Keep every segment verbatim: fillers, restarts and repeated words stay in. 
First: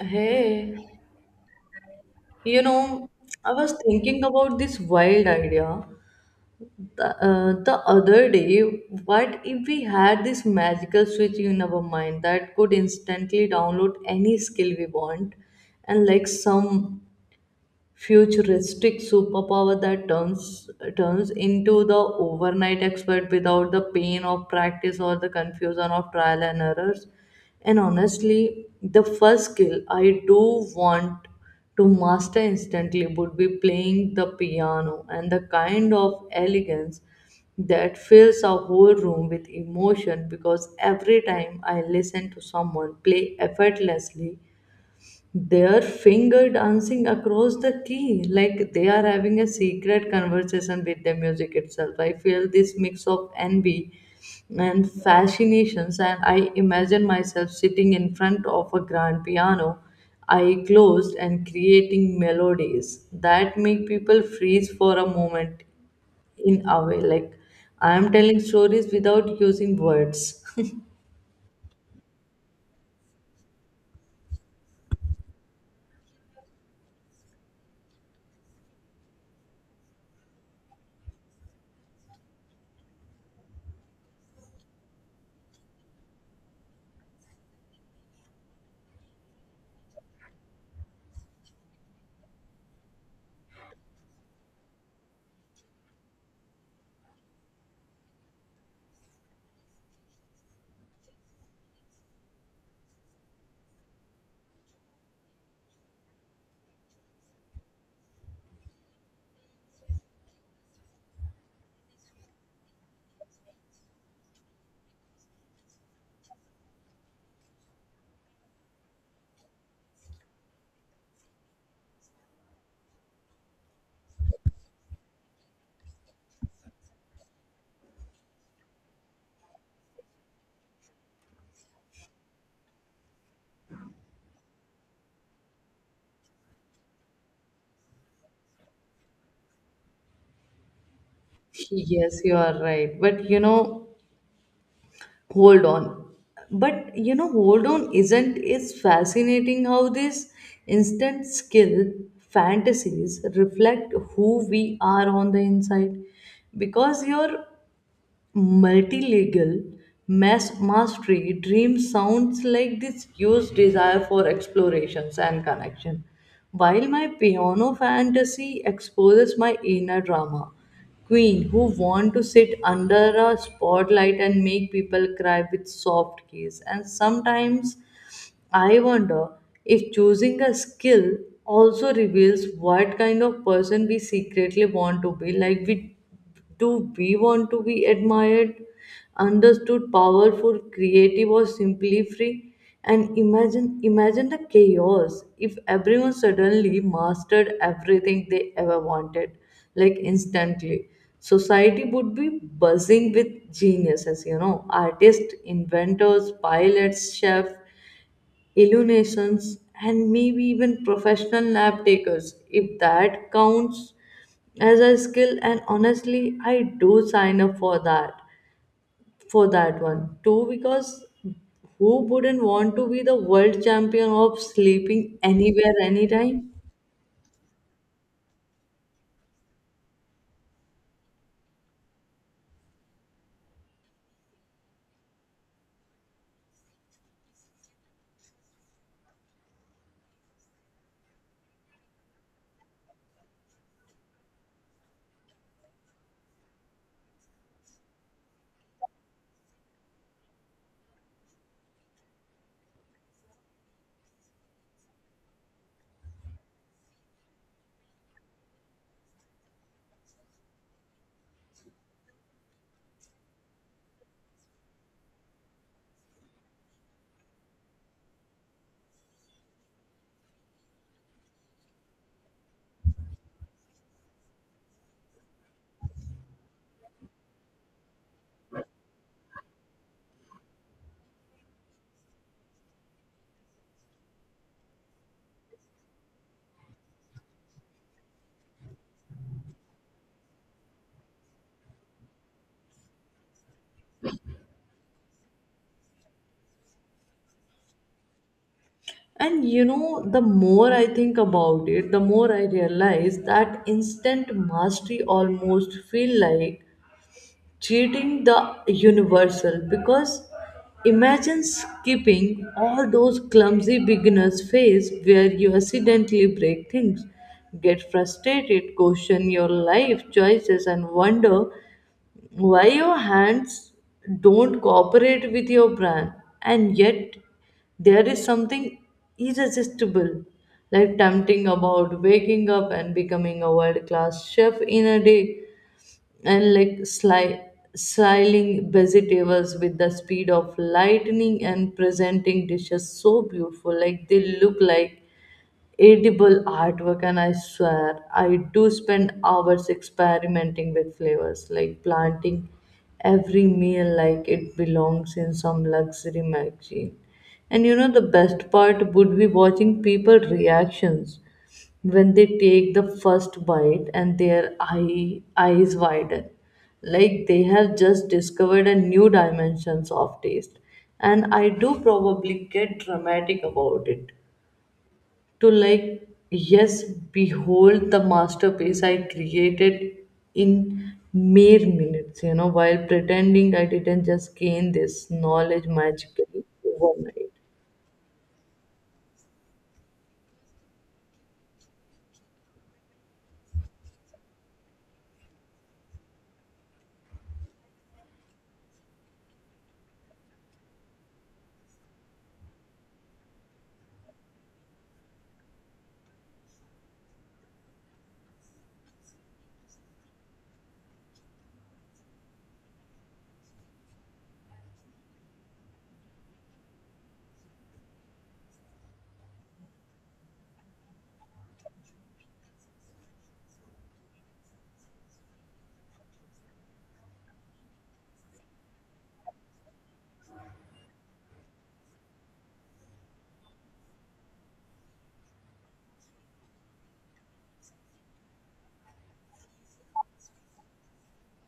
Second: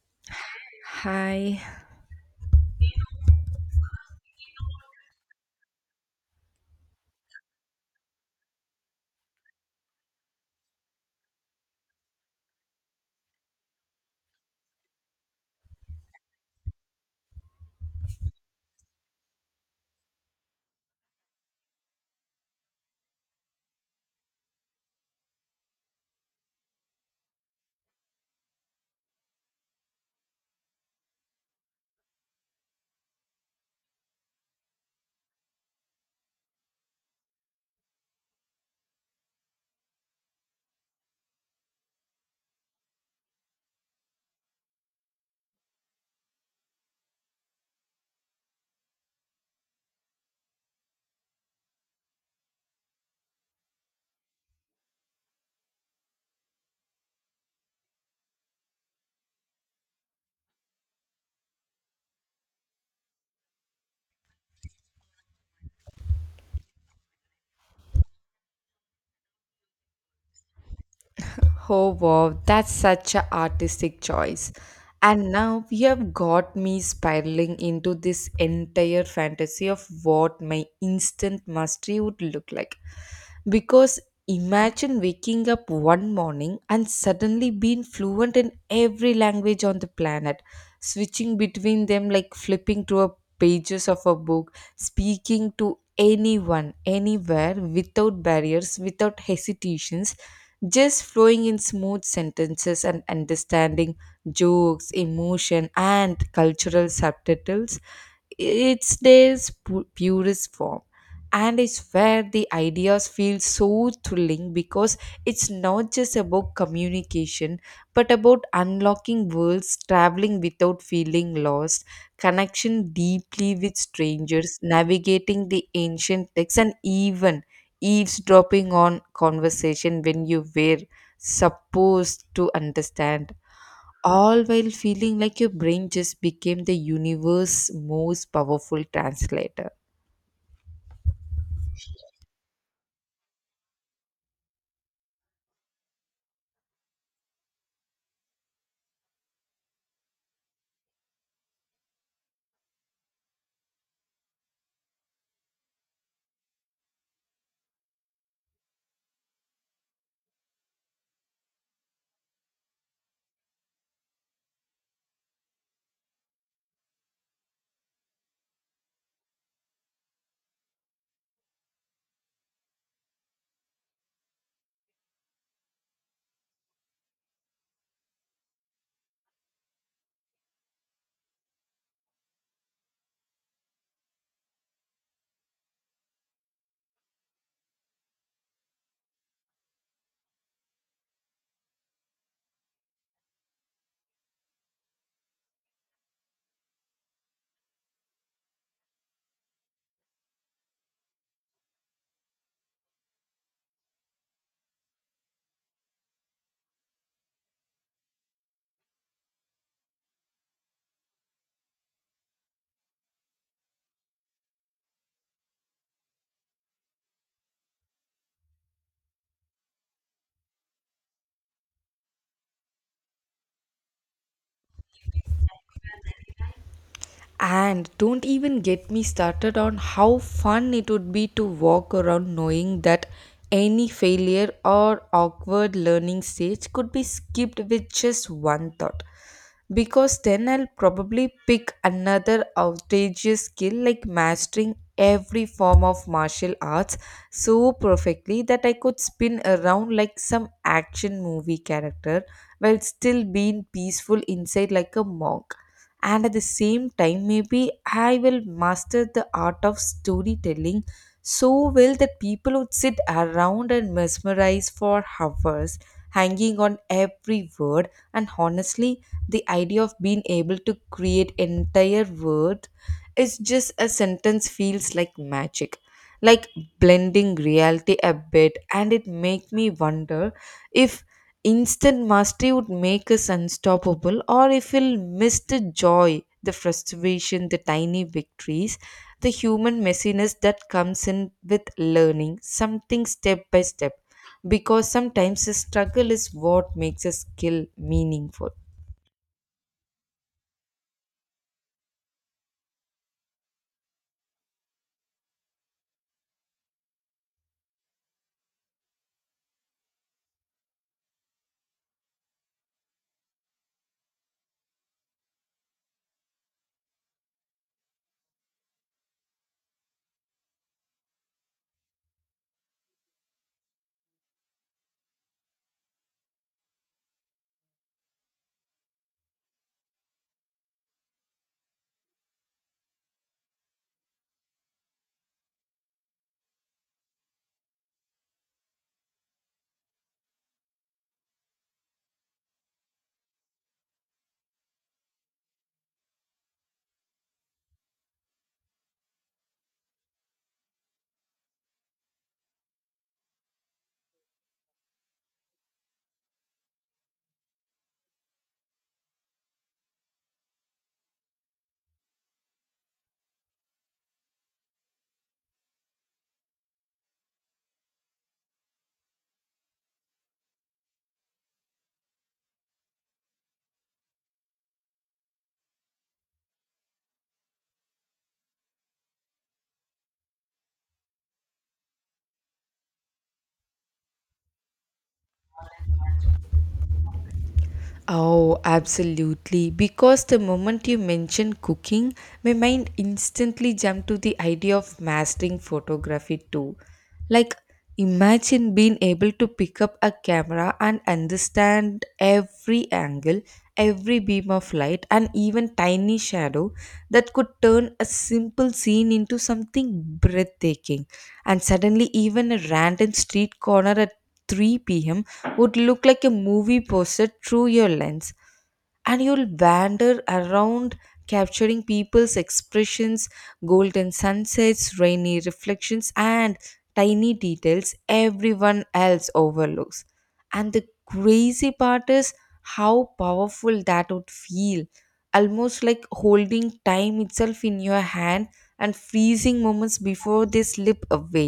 Hey, Hi. you know, I was thinking about this wild idea the, uh, the other day. What if we had this magical switch in our mind that could instantly download any skill we want, and like some futuristic superpower that turns turns into the overnight expert without the pain of practice or the confusion of trial and errors. And honestly, the first skill I do want to master instantly would be playing the piano and the kind of elegance that fills a whole room with emotion, because every time I listen to someone play effortlessly, their finger dancing across the key, like they are having a secret conversation with the music itself. I feel this mix of envy and fascinations, and I imagine myself sitting in front of a grand piano, eye closed, and creating melodies that make people freeze for a moment in a way. Like I am telling stories without using words. Oh wow, that's such a artistic choice. And now you have got me spiraling into this entire fantasy of what my instant mastery would look like. Because imagine waking up one morning and suddenly being fluent in every language on the planet, switching between them like flipping through a pages of a book, speaking to anyone, anywhere, without barriers, without hesitations just flowing in smooth sentences and understanding jokes, emotion, and cultural subtitles. It's their pu- purest form. And I swear the ideas feel so thrilling because it's not just about communication but about unlocking worlds, traveling without feeling lost, connection deeply with strangers, navigating the ancient texts, and even eavesdropping on conversation when you were supposed to understand all while feeling like your brain just became the universe's most powerful translator. Yes, you are right. But you know, hold on but you know hold on isn't it's fascinating how these instant skill fantasies reflect who we are on the inside, because your multilingual mass mastery dream sounds like this huge desire for explorations and connection, while my piano fantasy exposes my inner drama queen who want to sit under a spotlight and make people cry with soft keys. And sometimes I wonder if choosing a skill also reveals what kind of person we secretly want to be. Like, we do we want to be admired, understood, powerful, creative, or simply free? And imagine, imagine the chaos if everyone suddenly mastered everything they ever wanted, like instantly. Society would be buzzing with geniuses, you know, artists, inventors, pilots, chefs, illuminations, and maybe even professional nap takers if that counts as a skill. And honestly, I do sign up for that for that one too, because who wouldn't want to be the world champion of sleeping anywhere, anytime? And don't even get me started on how fun it would be to walk around knowing that any failure or awkward learning stage could be skipped with just one thought. Because then I'll probably pick another outrageous skill like mastering every form of martial arts so perfectly that I could spin around like some action movie character while still being peaceful inside like a monk, and at the same time maybe I will master the art of storytelling so well that people would sit around and mesmerize for hours hanging on every word. And honestly, the idea of being able to create entire word is just a sentence feels like magic, like blending reality a bit, and it make me wonder if instant mastery would make us unstoppable or if we'll miss the joy, the frustration, the tiny victories, the human messiness that comes in with learning something step by step, because sometimes the struggle is what makes a skill meaningful. And you know, the more I think about it, the more I realize that instant mastery almost feel like cheating the universal, because imagine skipping all those clumsy beginners phase where you accidentally break things, get frustrated, question your life choices, and wonder why your hands don't cooperate with your brain. And yet, there is something irresistible, like tempting, about waking up and becoming a world class chef in a day, and like sli- slicing vegetables with the speed of lightning and presenting dishes so beautiful like they look like edible artwork. And I swear, I do spend hours experimenting with flavors, like planting every meal like it belongs in some luxury magazine. And you know, the best part would be watching people reactions when they take the first bite and their eye, eyes widen like they have just discovered a new dimensions of taste. And I do probably get dramatic about it to, like, yes, behold the masterpiece I created in mere minutes, you know, while pretending I didn't just gain this knowledge magically overnight. Oh, absolutely. Because the moment you mention cooking, my mind instantly jumped to the idea of mastering photography too. Like, imagine being able to pick up a camera and understand every angle, every beam of light, and even tiny shadow that could turn a simple scene into something breathtaking. And suddenly, even a random street corner at three p m would look like a movie poster through your lens, and you'll wander around capturing people's expressions, golden sunsets, rainy reflections, and tiny details everyone else overlooks. And the crazy part is how powerful that would feel, almost like holding time itself in your hand and freezing moments before they slip away.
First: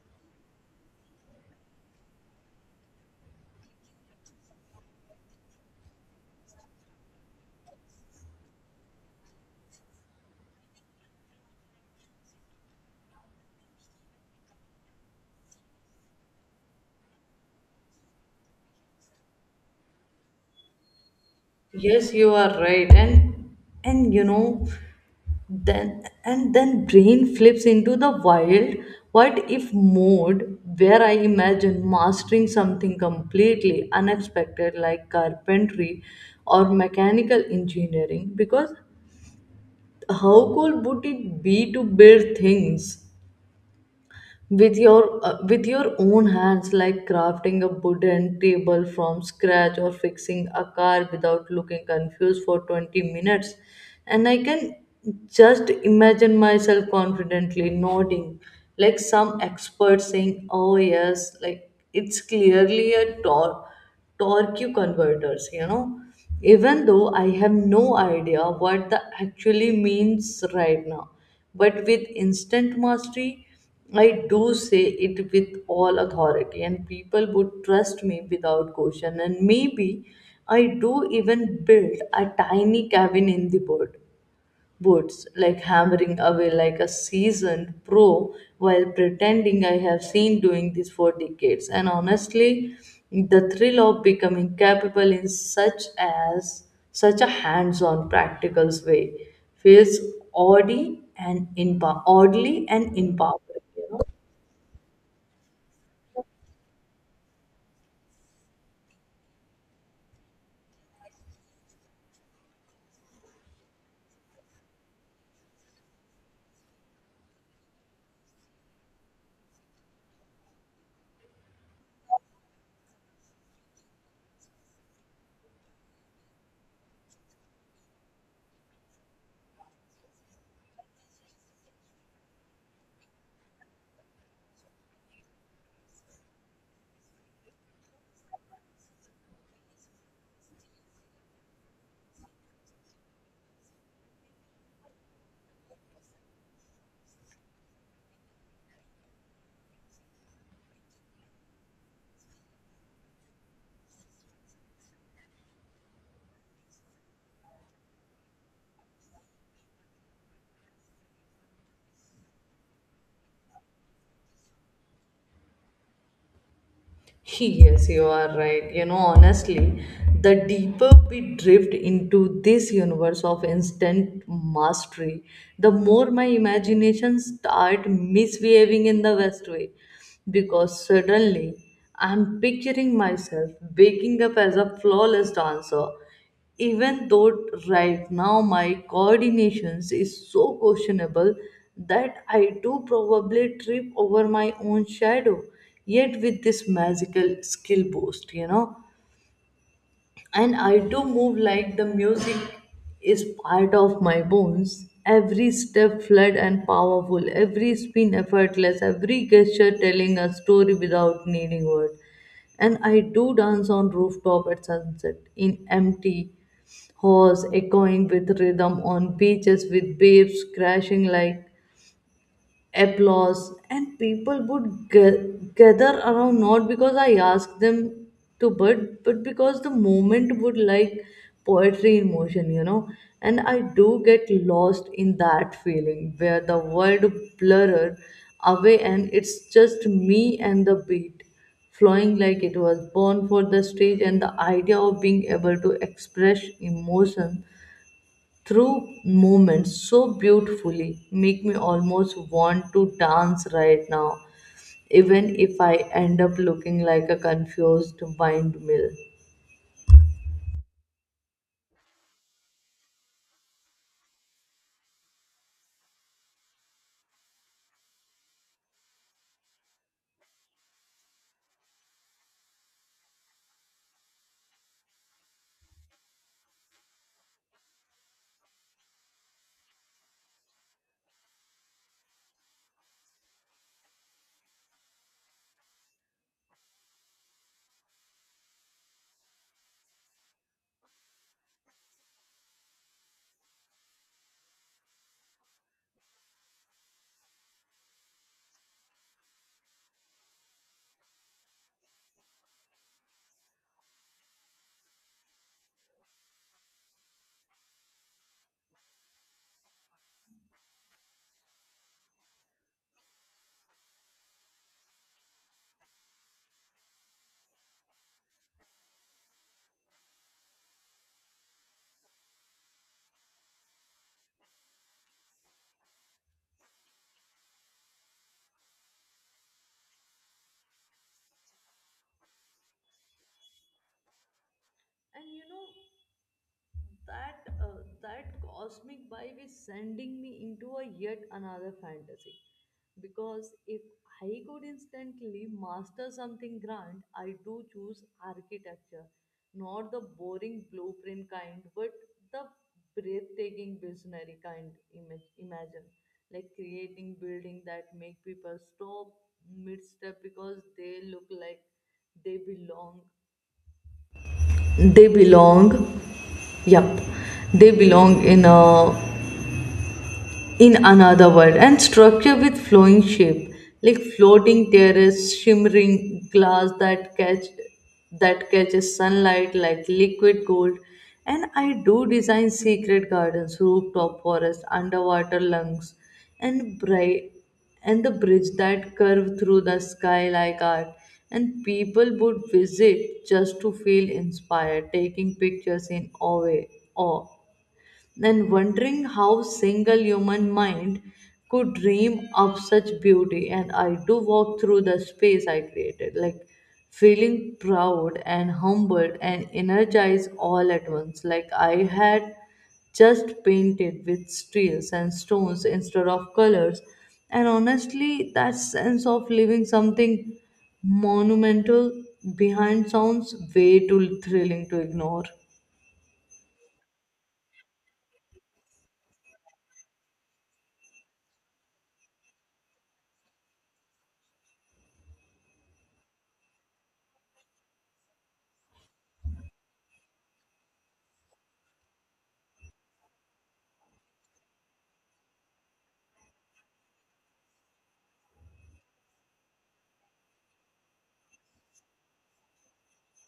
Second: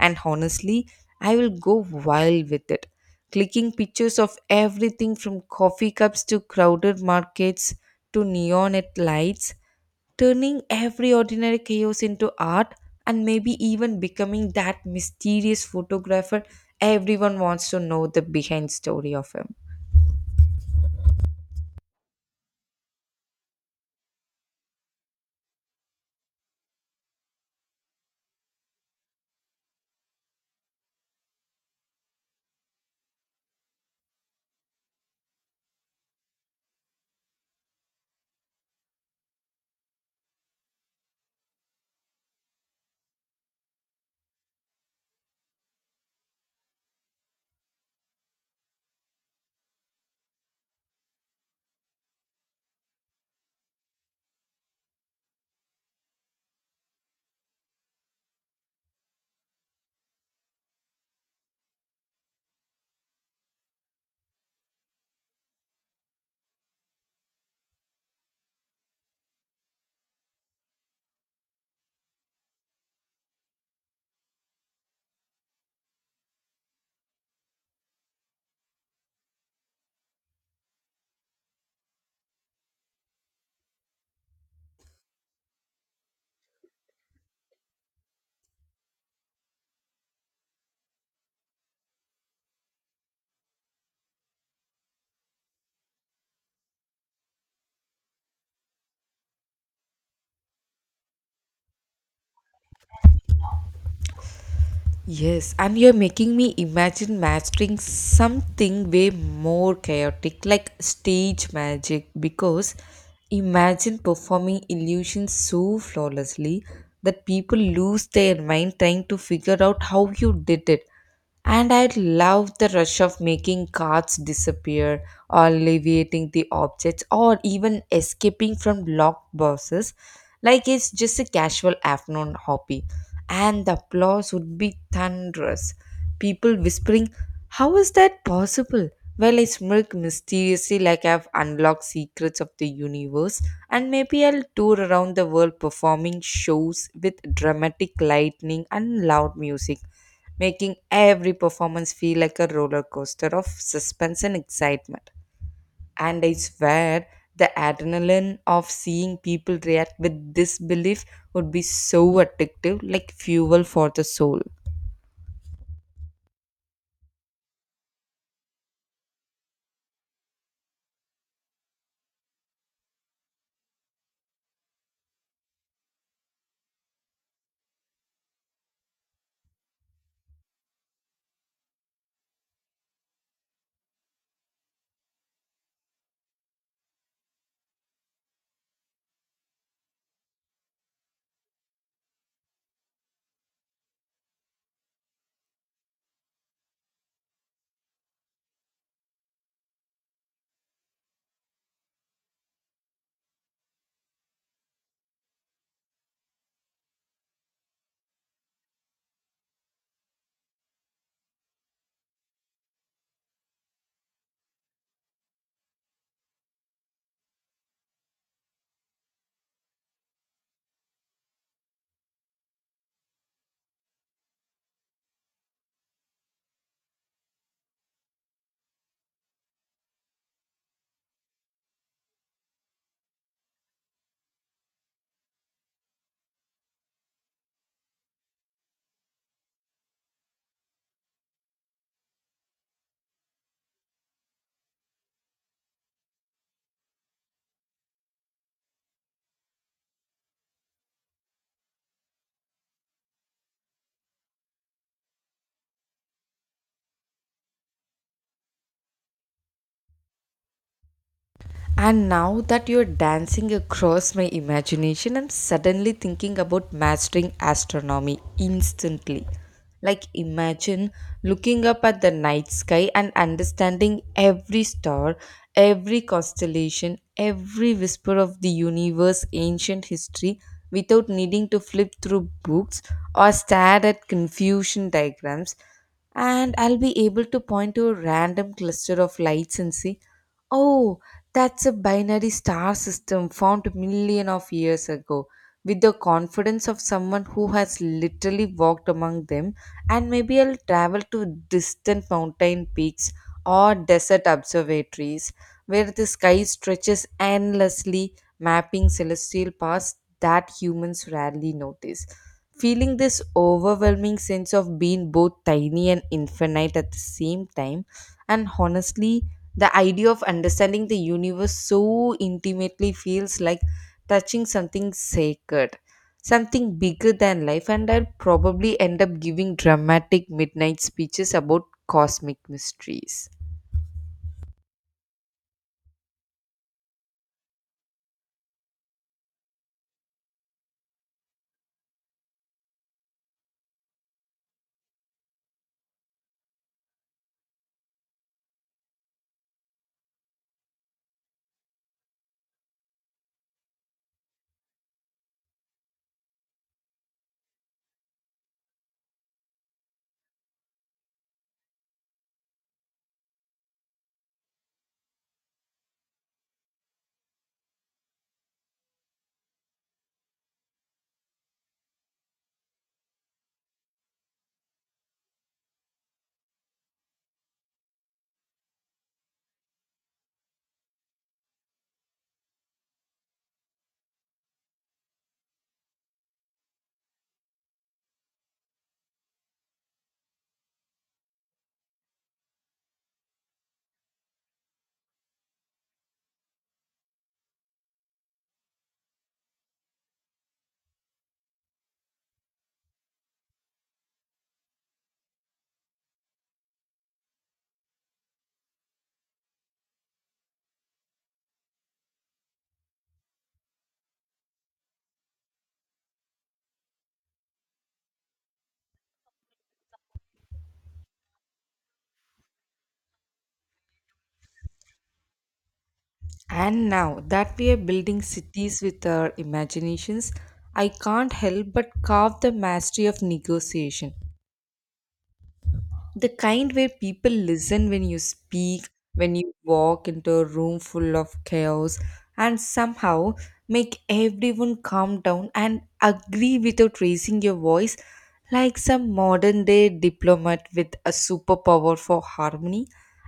And honestly, I will go wild with it, clicking pictures of everything from coffee cups to crowded markets to neon at lights, turning every ordinary chaos into art, and maybe even becoming that mysterious photographer everyone wants to know the behind story of him. Yes, you are right. And and you know, then and then brain flips into the wild what if mode, where I imagine mastering something completely unexpected like carpentry or mechanical engineering, because how cool would it be to build things with your uh, with your own hands, like crafting a wooden table from scratch or fixing a car without looking confused for twenty minutes. And I can just imagine myself confidently nodding like some expert saying, oh yes, like it's clearly a tor- torque converters, you know, even though I have no idea what the actually means right now. But with instant mastery, I do say it with all authority, and people would trust me without question. And maybe I do even build a tiny cabin in the wood, woods, like hammering away like a seasoned pro while pretending I have seen doing this for decades. And honestly, the thrill of becoming capable in such as such a hands-on practical way feels oddly and empower- oddly and empowering, you know. Yes, and you're making me imagine mastering something way more chaotic, like stage magic, because imagine performing illusions so flawlessly that people lose their mind trying to figure out how you did it. And I love the rush of making cards disappear, or alleviating the objects, or even escaping from locked boxes like it's just a casual afternoon hobby. And the applause would be thunderous. People whispering, "How is that possible?" While I smirk mysteriously like I've unlocked secrets of the universe, and maybe I'll tour around the world performing shows with dramatic lightning and loud music, making every performance feel like a roller coaster of suspense and excitement. And I swear, the adrenaline of seeing people react with disbelief would be so addictive, like fuel for the soul. Yes, you are right. You know, honestly, the deeper we drift into this universe of instant mastery, the more my imagination start misbehaving in the best way. Because suddenly I'm picturing myself waking up as a flawless dancer, even though right now my coordinations is so questionable that I do probably trip over my own shadow. Yet with this magical skill boost, you know, and I do move like the music is part of my bones. Every step fluid and powerful, every spin effortless, every gesture telling a story without needing word. And I do dance on rooftop at sunset, in empty halls echoing with rhythm, on beaches with waves crashing like applause. And people would ga- gather around, not because I asked them to, but but because the moment would like poetry in motion, you know. And I do get lost in that feeling where the world blurred away and it's just me and the beat, flowing like it was born for the stage. And the idea of being able to express emotion through movements so beautifully make me almost want to dance right now, even if I end up looking like a confused windmill. And And now that you're dancing across my imagination, I'm suddenly thinking about mastering astronomy instantly. Like, imagine looking up at the night sky and understanding every star, every constellation, every whisper of the universe, ancient history, without needing to flip through books or stare at confusion diagrams, and I'll be able to point to a random cluster of lights and say, "Oh, that's a binary star system formed a million of years ago." With the confidence of someone who has literally walked among them, and maybe I'll travel to distant mountain peaks or desert observatories where the sky stretches endlessly, mapping celestial paths that humans rarely notice, feeling this overwhelming sense of being both tiny and infinite at the same time. And honestly, the idea of understanding the universe so intimately feels like touching something sacred, something bigger than life. And I'll probably end up giving dramatic midnight speeches about cosmic mysteries. you know, that uh, that cosmic vibe is sending me into a yet another fantasy, because if I could instantly master something grand, I do choose architecture. Not the boring blueprint kind, but the breathtaking visionary kind. Image Imagine, like, creating building that make people stop mid-step because they look like they belong they belong Yup, they belong in a in another world, and structure with flowing shape, like floating terrace, shimmering glass that catch that catches sunlight like liquid gold. And I do design secret gardens, rooftop forests, underwater lungs, and bright and the bridge that curve through the sky like art. And people would visit just to feel inspired, taking pictures in awe. awe then wondering how single human mind could dream of such beauty. And I do walk through the space I created, like feeling proud and humbled and energized all at once, like I had just painted with steels and stones instead of colors. And honestly, that sense of leaving something monumental behind sounds way too thrilling to ignore. And now that we are building cities with our imaginations, I can't help but carve the mastery of negotiation, the kind where people listen when you speak, when you walk into a room full of chaos, and somehow make everyone calm down and agree without raising your voice, like some modern day diplomat with a superpower for harmony.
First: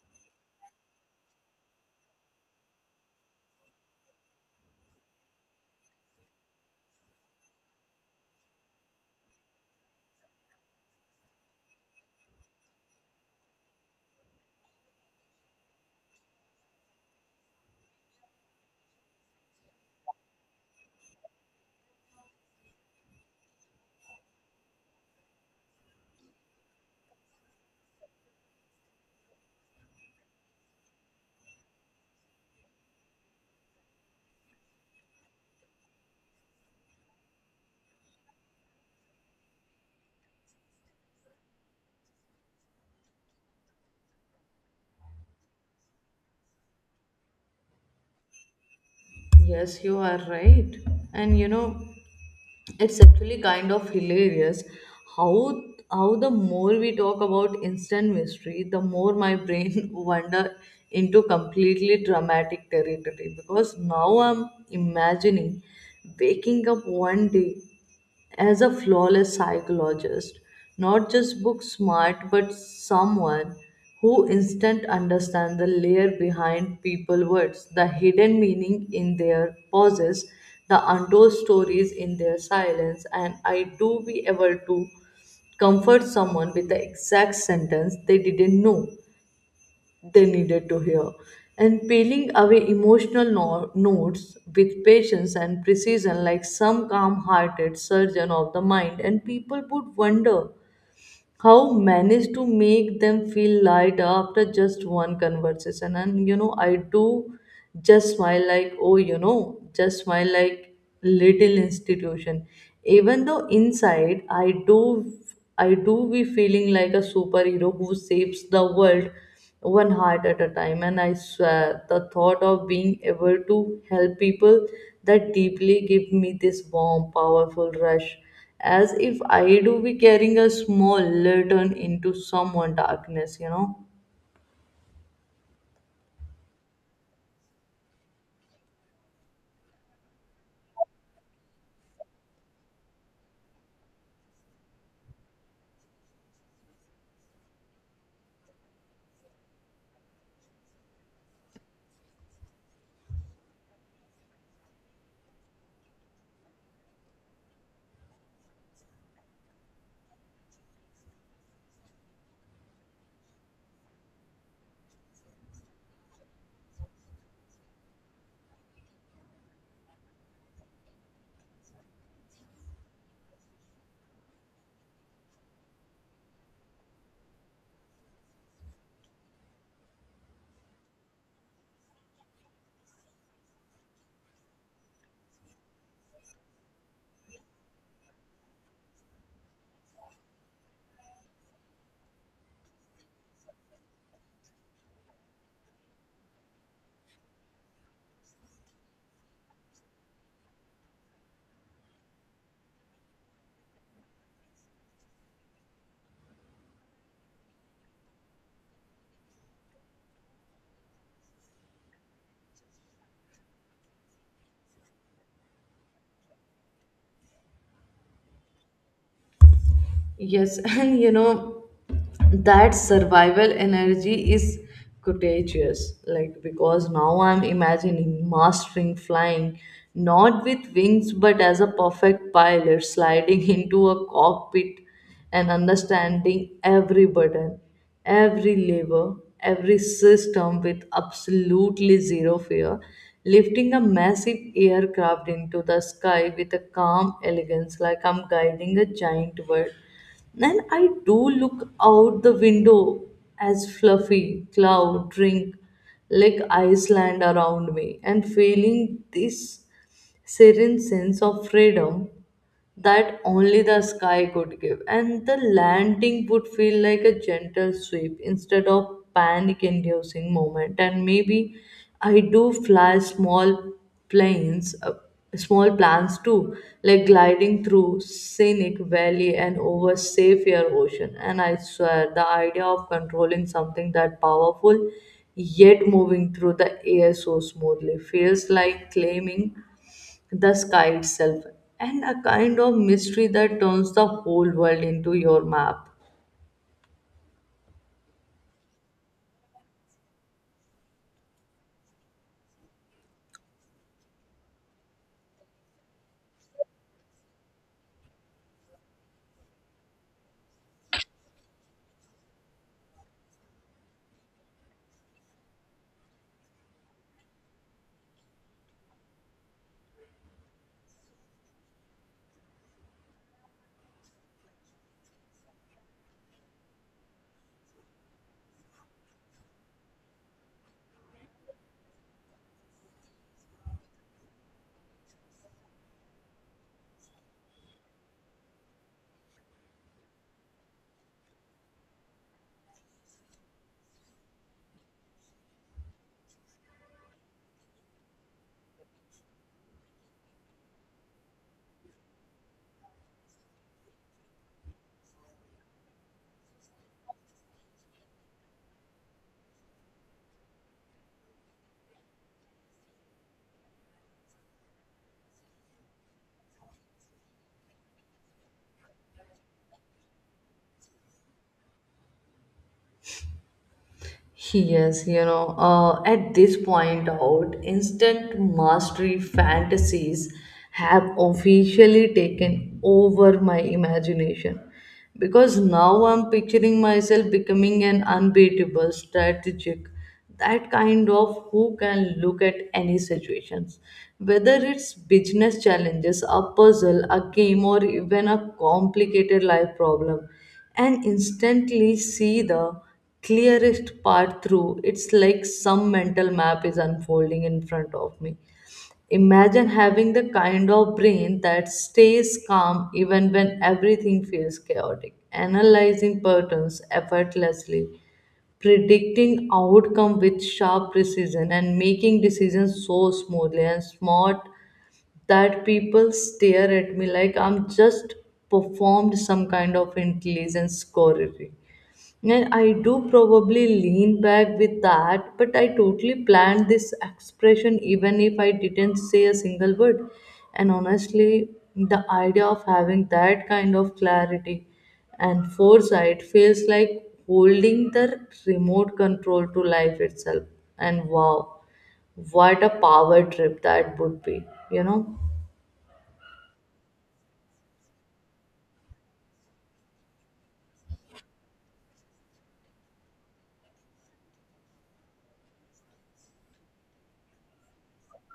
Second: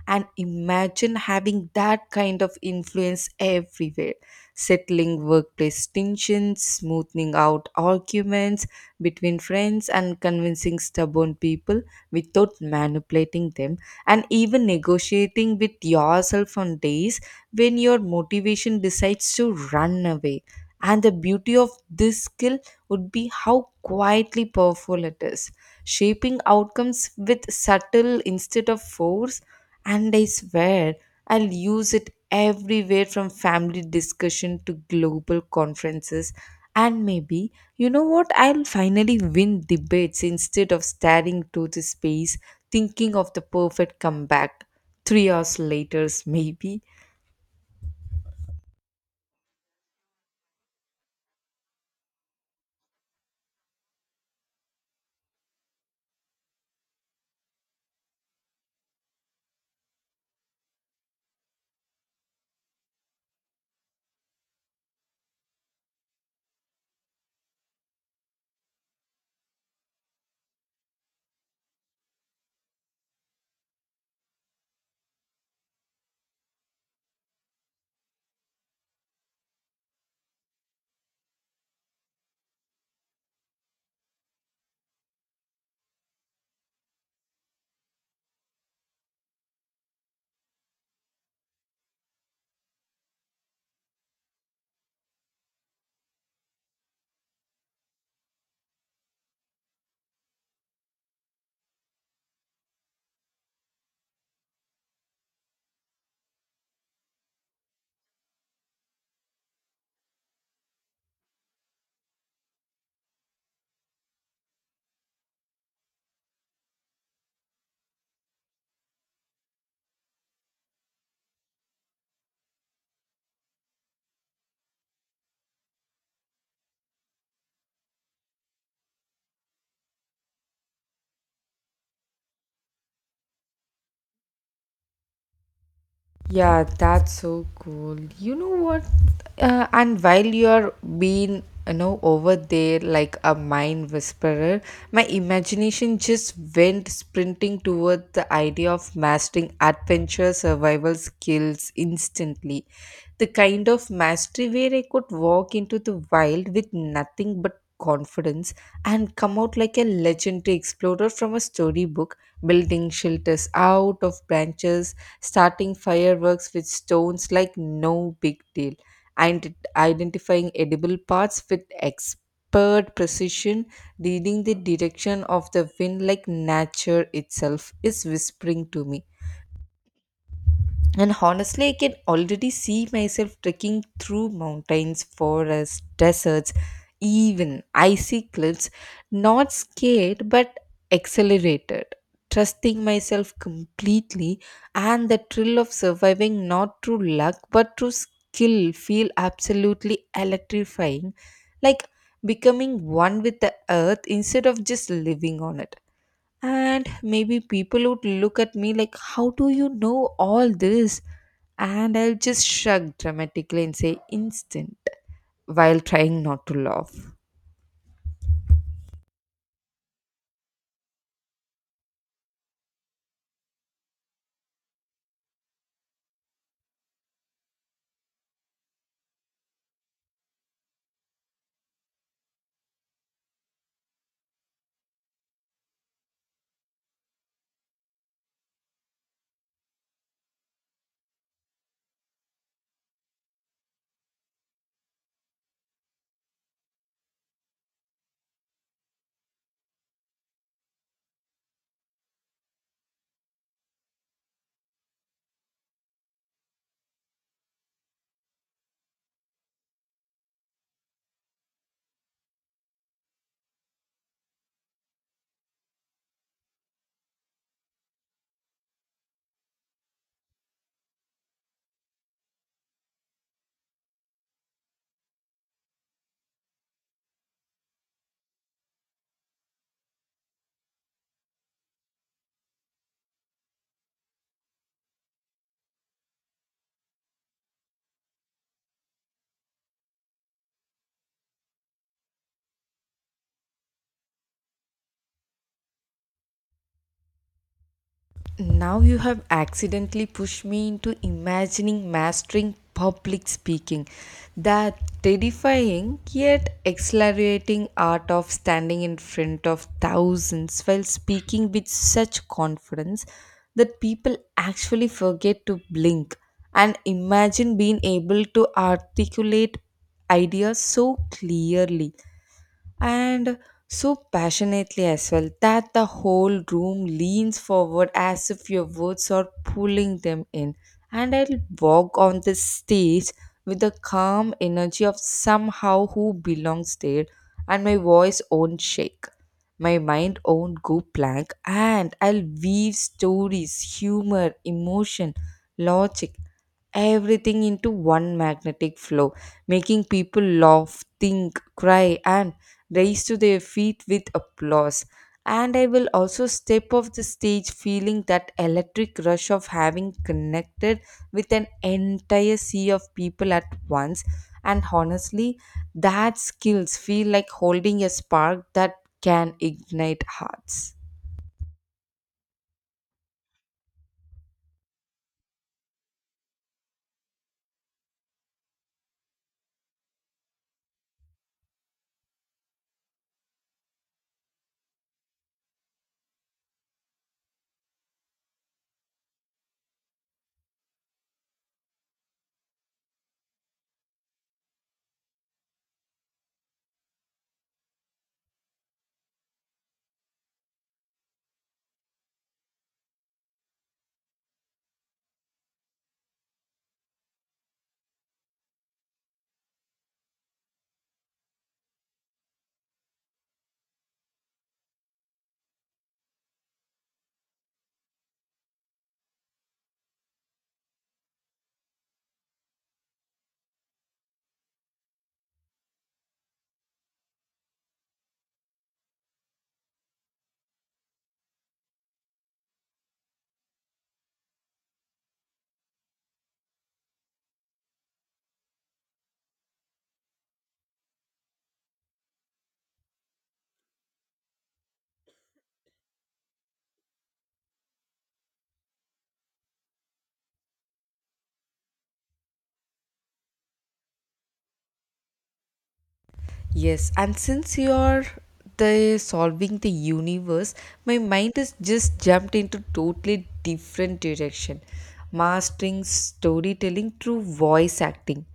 And imagine having that kind of influence everywhere, settling workplace tensions, smoothing out arguments between friends, and convincing stubborn people without manipulating them, and even negotiating with yourself on days when your motivation decides to run away. And the beauty of this skill would be how quietly powerful it is, shaping outcomes with subtle instead of force. And I swear, I'll use it everywhere from family discussion to global conferences. And maybe, you know what, I'll finally win debates instead of staring to the space, thinking of the perfect comeback. Three hours later, maybe. Yes, you are right. And you know, it's actually kind of hilarious how how the more we talk about instant mystery, the more my brain wander into completely dramatic territory, because now I'm imagining waking up one day as a flawless psychologist, not just book smart, but someone who instant understands the layer behind people words, the hidden meaning in their pauses, the untold stories in their silence. And I do be able to comfort someone with the exact sentence they didn't know they needed to hear. And peeling away emotional no- notes with patience and precision, like some calm hearted surgeon of the mind, and people would wonder how managed to make them feel lighter after just one conversation. And you know, I do just smile like, oh, you know, just smile like little institution. Even though inside I do I do be feeling like a superhero who saves the world one heart at a time. And I swear, the thought of being able to help people that deeply give me this warm, powerful rush, as if I do be carrying a small lantern into someone' darkness, you know. Yeah, that's so cool. You know what? Uh, and while you're being, you know, over there like a mind whisperer, my imagination just went sprinting toward the idea of mastering adventure survival skills instantly. The kind of mastery where I could walk into the wild with nothing but confidence and come out like a legendary explorer from a storybook, building shelters out of branches, starting fireworks with stones like no big deal, and identifying edible parts with expert precision, reading the direction of the wind like nature itself is whispering to me. And honestly, I can already see myself trekking through mountains, forests, deserts, even icy cliffs, not scared but accelerated, trusting myself completely. And the thrill of surviving not through luck but through skill feel absolutely electrifying, like becoming one with the earth instead of just living on it. And maybe people would look at me like, "How do you know all this?" And I'll just shrug dramatically and say, "Instant," while trying not to laugh. Yes, and you know. that survival energy is contagious, like, because now I'm imagining mastering flying, not with wings but as a perfect pilot sliding into a cockpit, and understanding every button, every lever, every system with absolutely zero fear, lifting a massive aircraft into the sky with a calm elegance, like I'm guiding a giant bird. Then I do look out the window as fluffy cloud drink like Iceland around me, and feeling this serene sense of freedom that only the sky could give. And the landing would feel like a gentle sweep instead of panic inducing moment. And maybe I do fly small planes, uh, small plans too, like gliding through scenic valley and over safe air ocean. And I swear, the idea of controlling something that powerful yet moving through the air so smoothly feels like claiming the sky itself, and a kind of mystery that turns the whole world into your map. Now you have accidentally pushed me into imagining mastering public speaking. That terrifying yet exhilarating art of standing in front of thousands while speaking with such confidence that people actually forget to blink, and imagine being able to articulate ideas so clearly and so passionately as well that the whole room leans forward as if your words are pulling them in. And I'll walk on the stage with the calm energy of somehow who belongs there, and my voice won't shake, my mind won't go blank, and I'll weave stories, humor, emotion, logic, everything into one magnetic flow, making people laugh, think, cry, and race to their feet with applause. And I will also step off the stage feeling that electric rush of having connected with an entire sea of people at once. And honestly, that skills feel like holding a spark that can ignite hearts. Yes, you know, uh, at this point out, instant mastery fantasies have officially taken over my imagination, because now I'm picturing myself becoming an unbeatable strategic, that kind of who can look at any situations, whether it's business challenges, a puzzle, a game, or even a complicated life problem, and instantly see the clearest part through. It's like some mental map is unfolding in front of me. Imagine having the kind of brain that stays calm even when everything feels chaotic, analyzing patterns effortlessly, predicting outcome with sharp precision, and making decisions so smoothly and smart that people stare at me like I'm just performed some kind of intelligence scoring. And I do probably lean back with that, but I totally planned this expression even if I didn't say a single word. And honestly, the idea of having that kind of clarity and foresight feels like holding the remote control to life itself. And wow, what a power trip that would be, you know? Yes, and since you're the solving the universe, my mind has just jumped into totally different direction, mastering storytelling through voice acting.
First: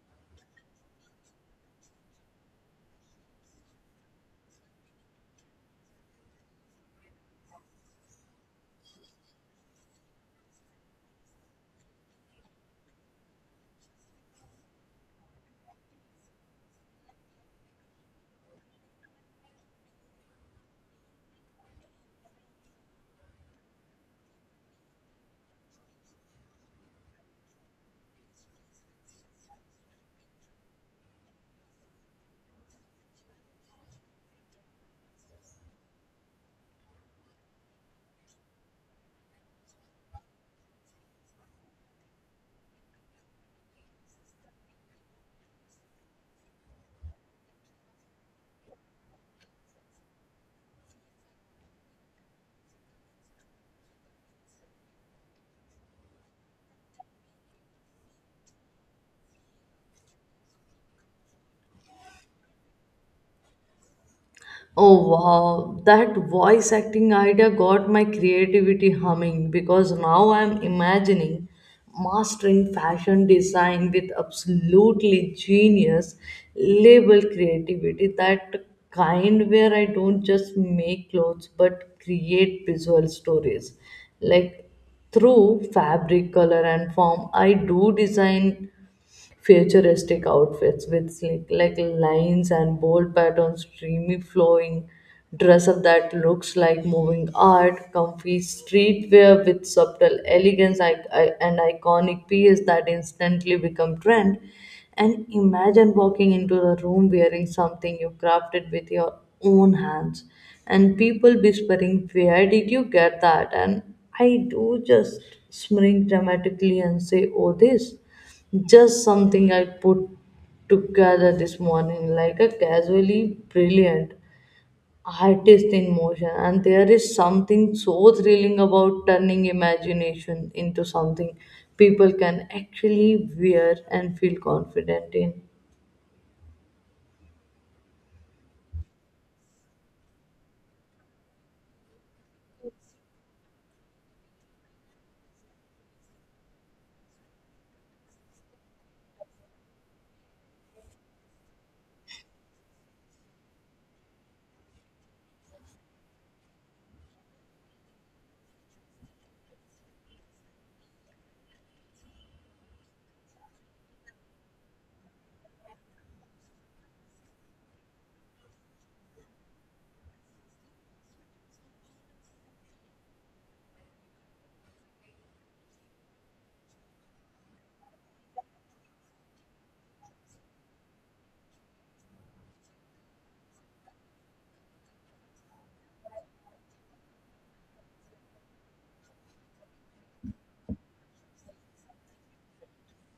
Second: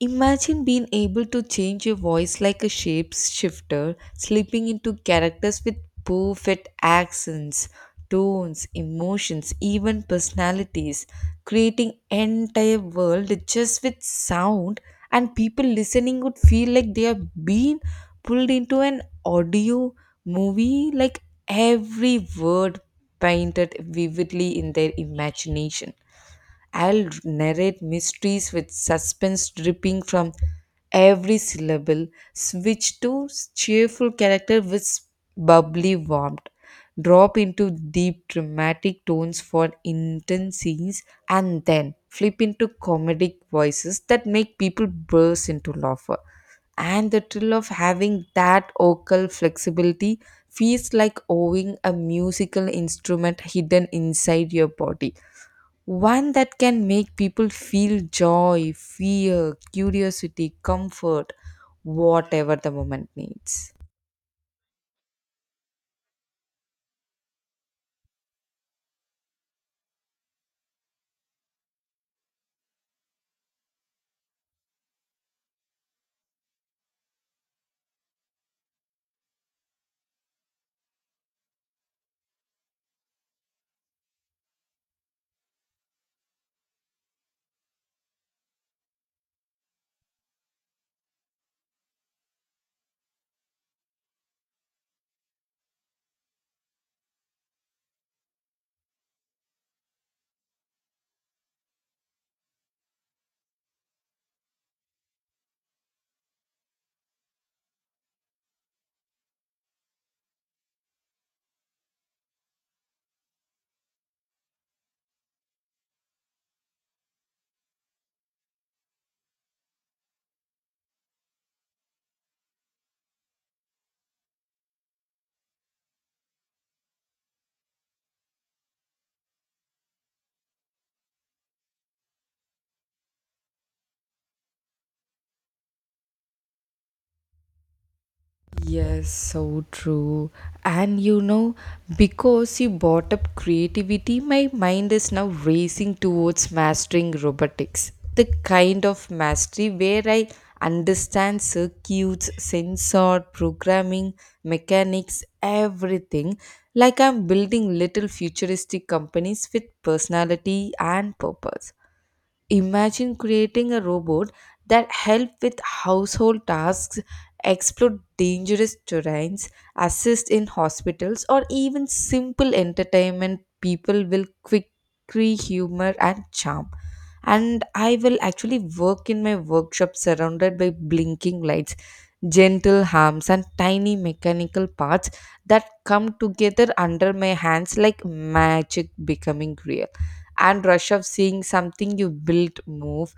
Imagine being able to change your voice like a shapeshifter, slipping into characters with perfect accents, tones, emotions, even personalities, creating entire world just with sound, and people listening would feel like they are being pulled into an audio movie, like every word painted vividly in their imagination. I'll narrate mysteries with suspense dripping from every syllable, switch to cheerful character with bubbly warmth, drop into deep dramatic tones for intense scenes, and then flip into comedic voices that make people burst into laughter. And the thrill of having that vocal flexibility feels like owning a musical instrument hidden inside your body. One that can make people feel joy, fear, curiosity, comfort, whatever the moment needs. Oh wow, that voice acting idea got my creativity humming because now I'm imagining mastering fashion design with absolutely genius label creativity, that kind where I don't just make clothes but create visual stories, like through fabric, color and form. I do design futuristic outfits with sleek like lines and bold patterns, dreamy flowing dress up that looks like moving art, comfy streetwear with subtle elegance, I, I, and iconic pieces that instantly become trend. And imagine walking into the room wearing something you crafted with your own hands and people whispering, "Where did you get that?" And I do just smirk dramatically and say, "Oh, this. Just something I put together this morning," like a casually brilliant artist in motion. And there is something so thrilling about turning imagination into something people can actually wear and feel confident in. Yes, so true. And you know, because you brought up creativity, my mind is now racing towards mastering robotics. The kind of mastery where I understand circuits, sensor, programming, mechanics, everything. Like I'm building little futuristic companies with personality and purpose. Imagine creating a robot that help with household tasks, explore dangerous terrains, assist in hospitals, or even simple entertainment people will quickly humor and charm. And I will actually work in my workshop surrounded by blinking lights, gentle hums, and tiny mechanical parts that come together under my hands like magic becoming real. And rush of seeing something you built move,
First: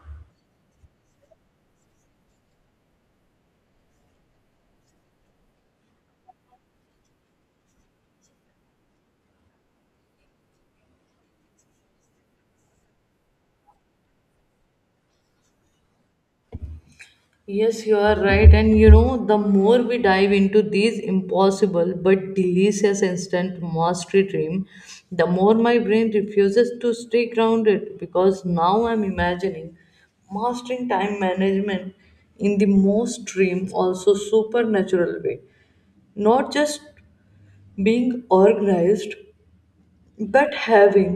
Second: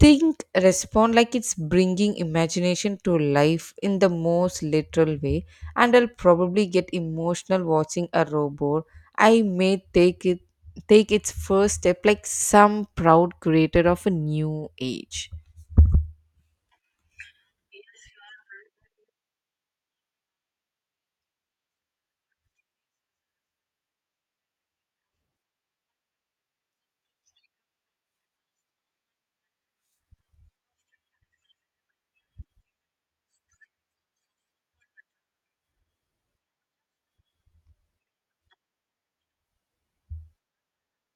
think, respond, like it's bringing imagination to life in the most literal way. And I'll probably get emotional watching a robot. I may take it take its first step like some proud creator of a new age. Yes, you are right. And you know, the more we dive into these impossible but delicious instant mastery dream, the more my brain refuses to stay grounded because now I'm imagining mastering time management in the most dream, also supernatural way. Not just being organized, but having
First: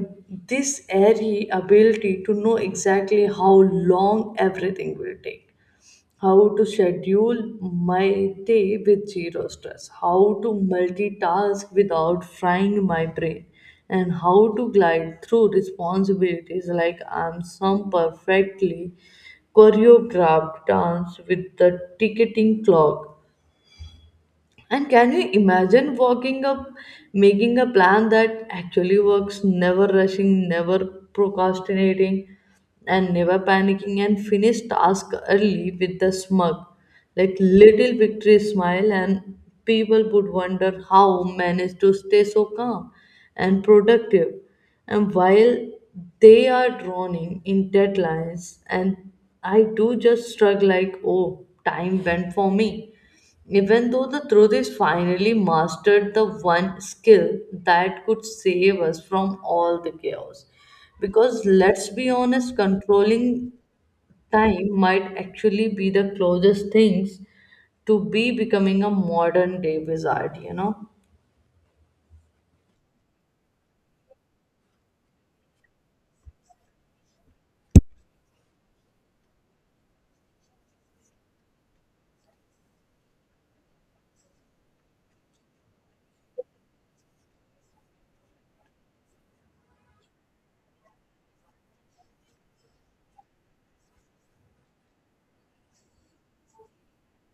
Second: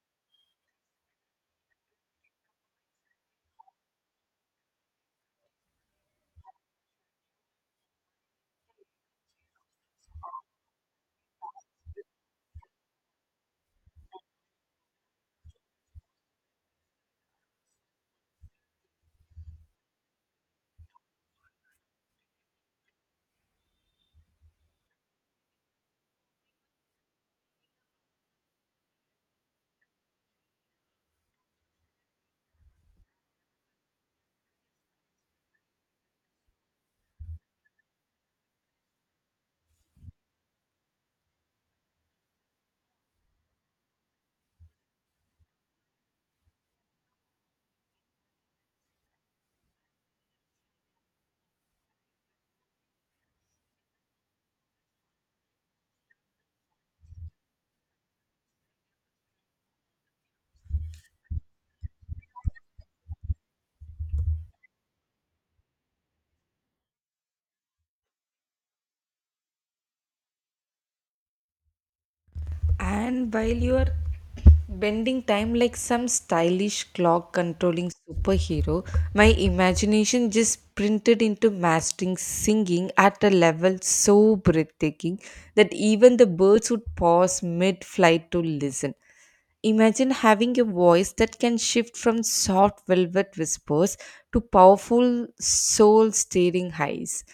this airy ability to know exactly how long everything will take, how to schedule my day with zero stress, how to multitask without frying my brain, and how to glide through responsibilities like I'm some perfectly choreographed dance with the ticking clock. And can you imagine walking up, making a plan that actually works, never rushing, never procrastinating, and never panicking, and finish task early with a smug, like little victory smile, and people would wonder how managed to stay so calm and productive. And while they are drowning in deadlines, and I do just shrug like, oh, time went for me, even though the truth is finally mastered the one skill that could save us from all the chaos. Because let's be honest, controlling time might actually be the closest things to be becoming a modern day wizard, you know? And while you are bending time like some stylish clock controlling superhero, my imagination just printed into mastering singing at a level so breathtaking that even the birds would pause mid flight to listen. Imagine having a voice that can shift from soft velvet whispers to powerful soul stirring highs.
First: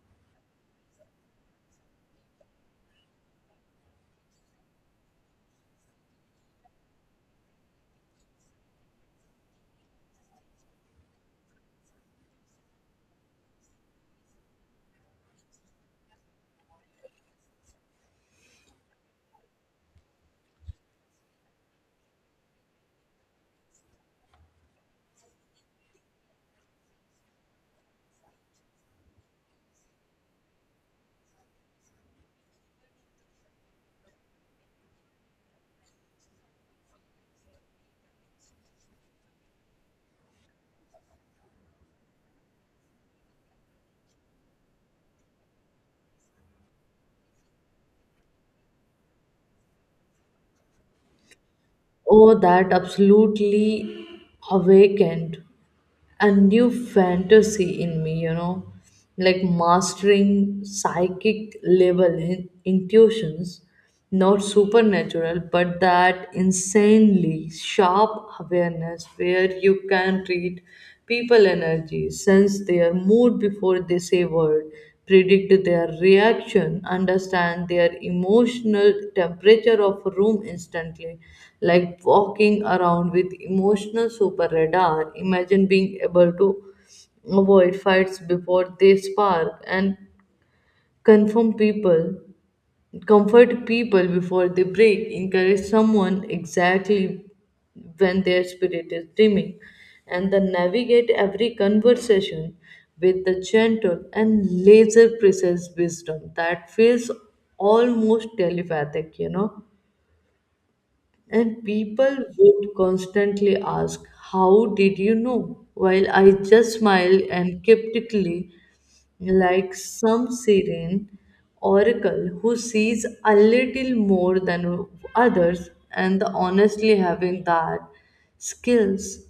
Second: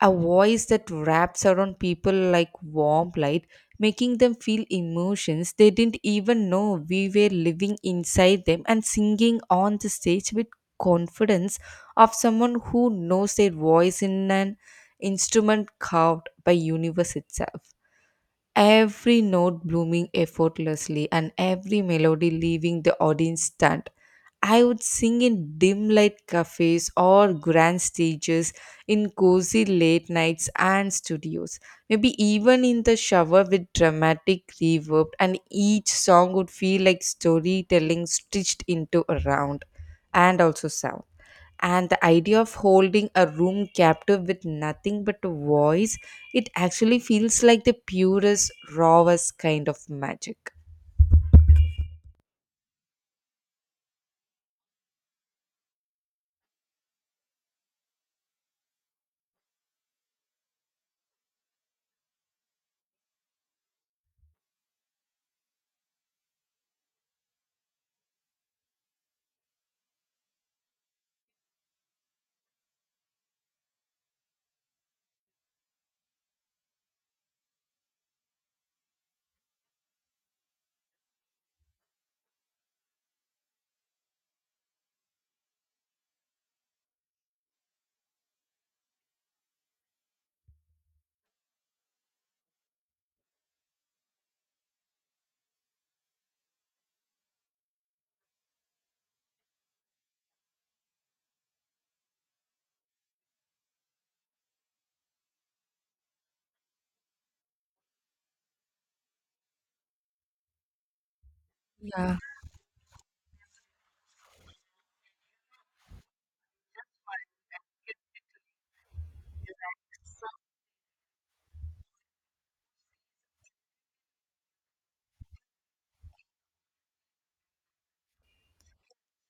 A voice that wraps around people like warm light, making them feel emotions they didn't even know we were living inside them, and singing on the stage with confidence of someone who knows their voice in an instrument carved by universe itself, every note blooming effortlessly and every melody leaving the audience stunned. I would sing in dim light cafes or grand stages, in cozy late nights and studios. Maybe even in the shower with dramatic reverb, and each song would feel like storytelling stitched into a round and also sound, and the idea of holding a room captive with nothing but a voice, it actually feels like the purest, rawest kind of magic. Oh, that absolutely awakened a new fantasy in me, you know, like mastering psychic level in- intuitions, not supernatural, but that insanely sharp awareness where you can read people energy, sense their mood before they say word, predict their reaction, understand their emotional temperature of a room instantly, like walking around with emotional super radar. Imagine being able to avoid fights before they spark and confirm people, comfort people before they break, encourage someone exactly when their spirit is dimming, and then navigate every conversation with the gentle and laser precise wisdom that feels almost telepathic, you know. And Yeah, people would constantly ask, "How did you know?" While I just smiled and cryptically, like some serene oracle who sees a little more than others. And honestly, having that skills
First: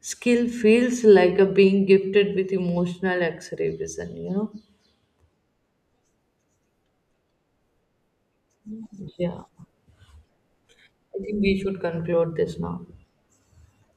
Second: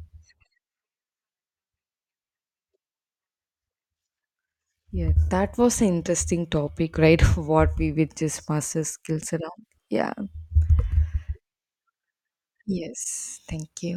skill feels like a being gifted with emotional X-ray vision. You know, yeah, that was an interesting topic, right? What we with just master skills yeah. around. Yeah. I think we should conclude this now. Yes, thank you.